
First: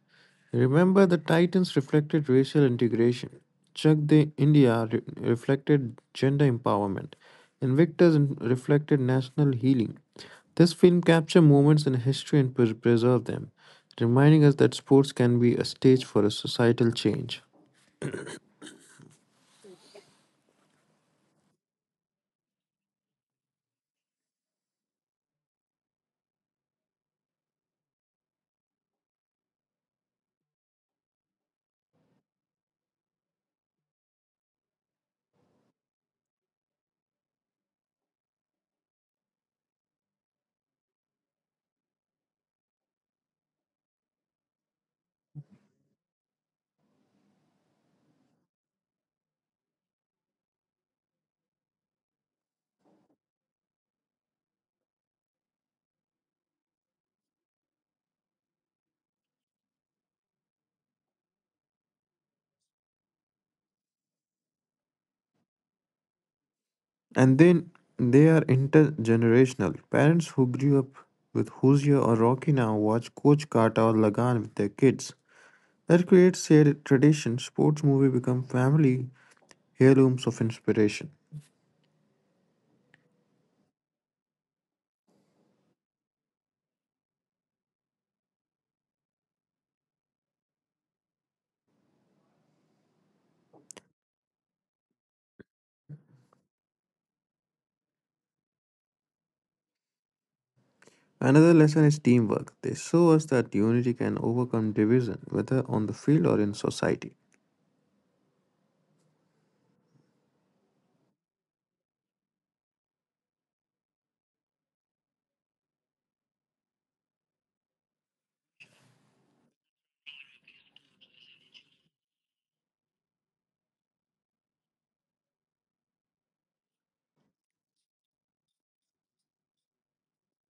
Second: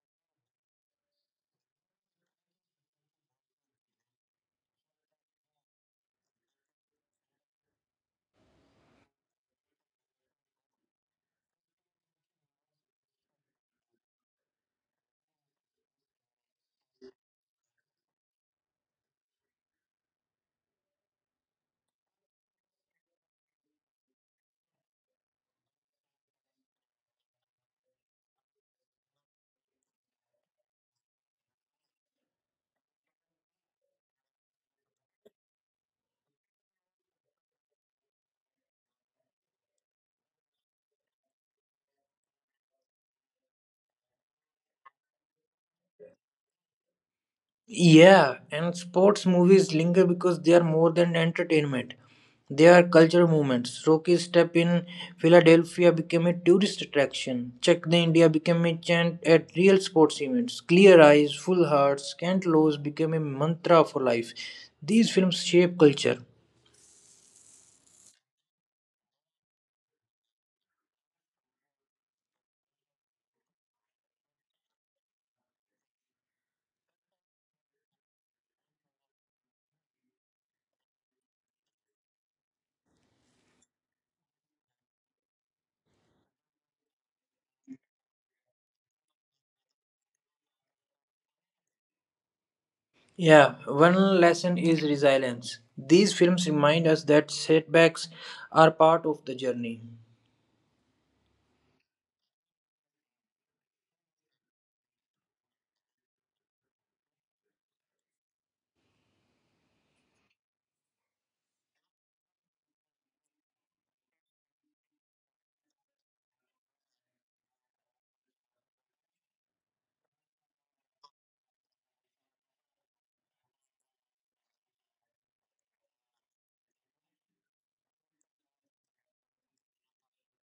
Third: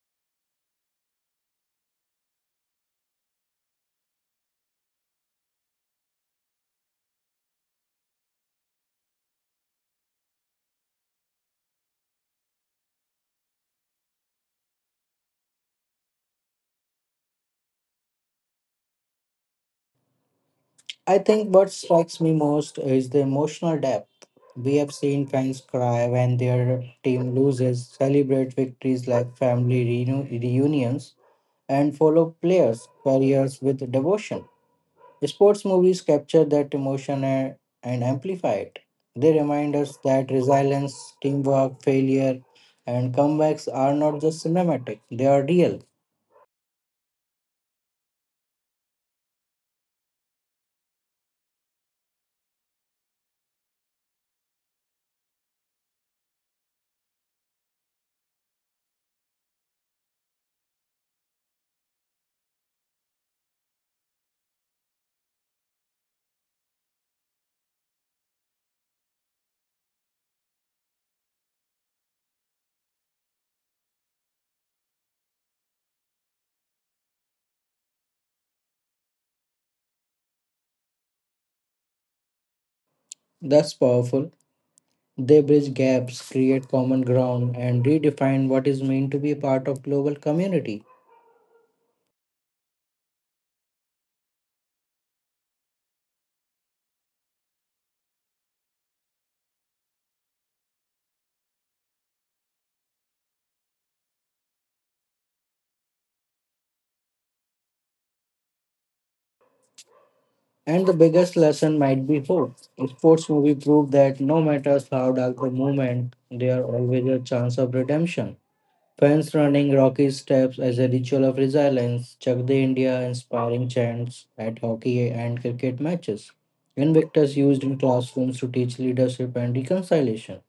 Remember the Titans reflected racial integration. Chuck the India re- reflected gender empowerment. Invictus in- reflected national healing. This film captures moments in history and preserves them, reminding us that sports can be a stage for a societal change.
I think what strikes me most is the emotional depth. We have seen fans cry when their team loses, celebrate victories like family reu- reunions, and follow players' careers with devotion. Sports movies capture that emotion and, and amplify it. They remind us that resilience, teamwork, failure, and comebacks are not just cinematic, they are real.
Yeah, and sports movies linger because they are more than entertainment. They are cultural movements. Rocky Step in Philadelphia became a tourist attraction. Check the India became a chant at real sports events. Clear Eyes, Full Hearts, Kent Lows became a mantra for life. These films shape culture.
And then they are intergenerational. Parents who grew up with Hoosier or Rocky now watch Coach Carter or Lagan with their kids. That creates shared tradition. Sports movies become family heirlooms of inspiration.
That's powerful. They bridge gaps, create common ground, and redefine what is meant to be a part of global community.
Yeah, one lesson is resilience. These films remind us that setbacks are part of the journey.
Another lesson is teamwork. They show us that unity can overcome division, whether on the field or in society.
And the biggest lesson might be hope. Sports movie prove that no matter how dark the moment, there are always a chance of redemption. Fans running rocky steps as a ritual of resilience, Chak De India inspiring chants at hockey and cricket matches, invictus used in classrooms to teach leadership and reconciliation,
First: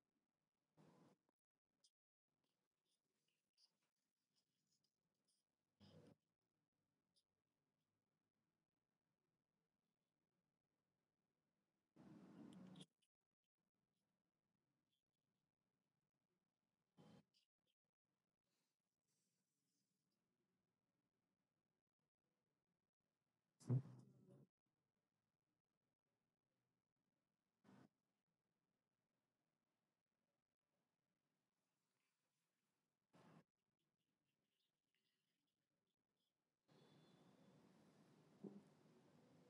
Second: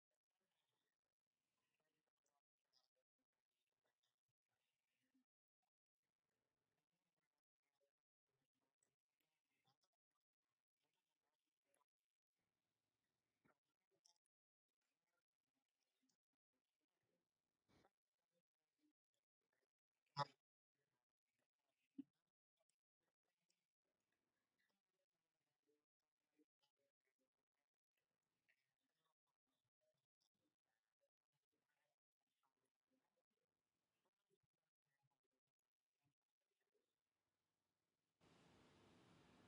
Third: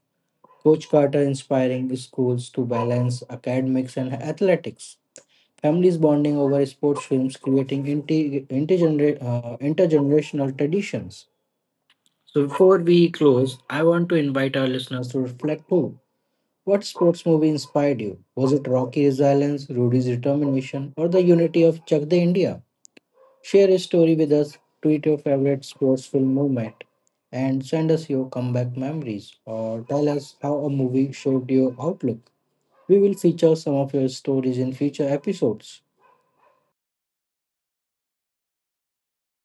Coach Carter inspiring schools to balance academics and athletics, families bonding over sports films creating inti- intergener- uh, intergenerational traditions. So before we close, I want to invite our listeners to reflect too. What sports movie inspired you? Was it Rocky's Resilience, Rudy's Determination, or the unity of Chak De India? Share a story with us, tweet your favorite sports film moment, and send us your comeback memories, or tell us how a movie showed your outlook. We will feature some of your stories in future episodes.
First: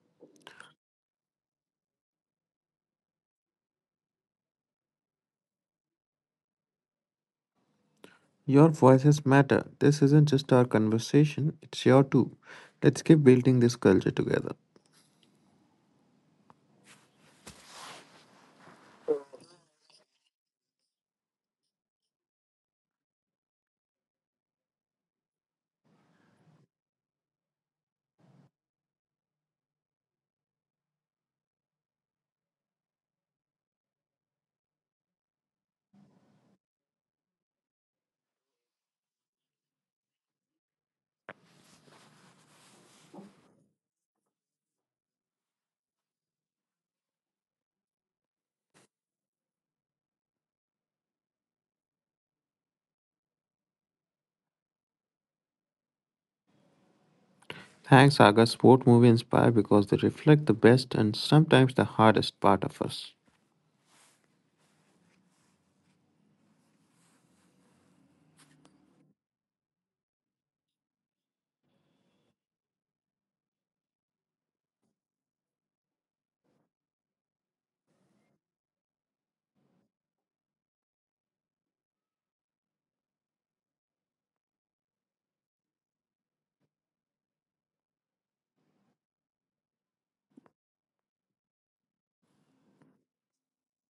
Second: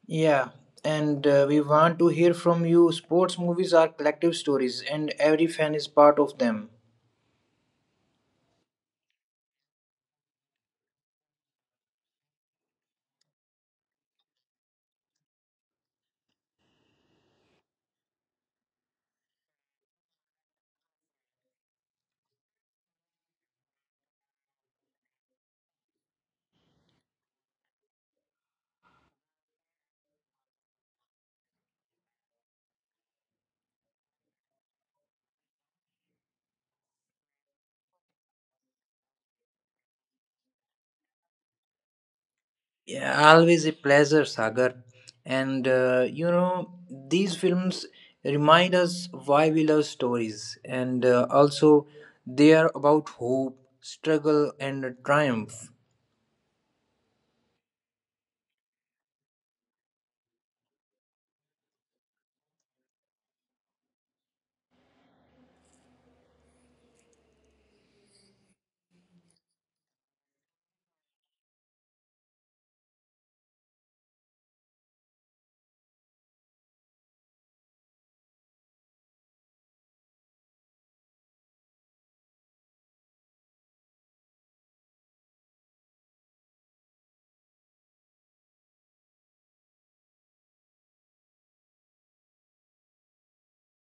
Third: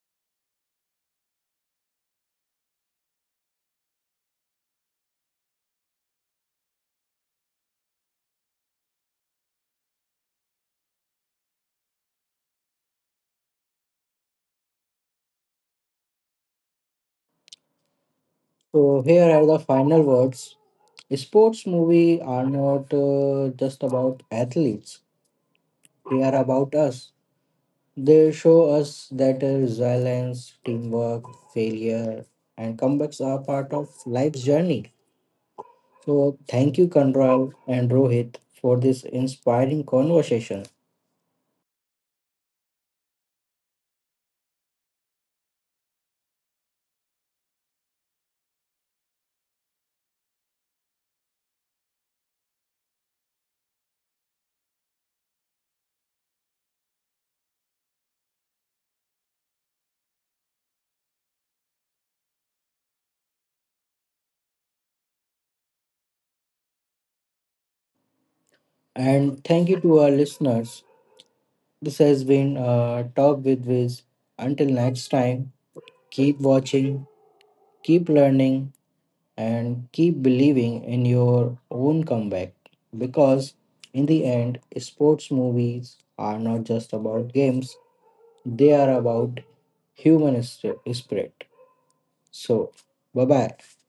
Yeah, and uh, we want to hear from you. Sports movies are collective stories, and every fan is part of them.
Your voices matter. This isn't just our conversation, it's your too. Let's keep building this culture together.
So, here are the final words. Sports movies are not uh, just about athletes, they are about us. They show us that uh, resilience, teamwork, failure, and comebacks are part of life's journey. So, thank you, Kanral and Rohit, for this inspiring conversation.
Yeah, always a pleasure, Sagar. And uh, you know, these films remind us why we love stories, and uh, also they are about hope, struggle, and triumph.
Thanks, Aga. Sport movie inspire because they reflect the best and sometimes the hardest part of us.
And thank you to our listeners. This has been uh, Talk with Viz. Until next time, keep watching, keep learning, and keep believing in your own comeback. Because in the end, sports movies are not just about games, they are about human spirit. So, bye bye.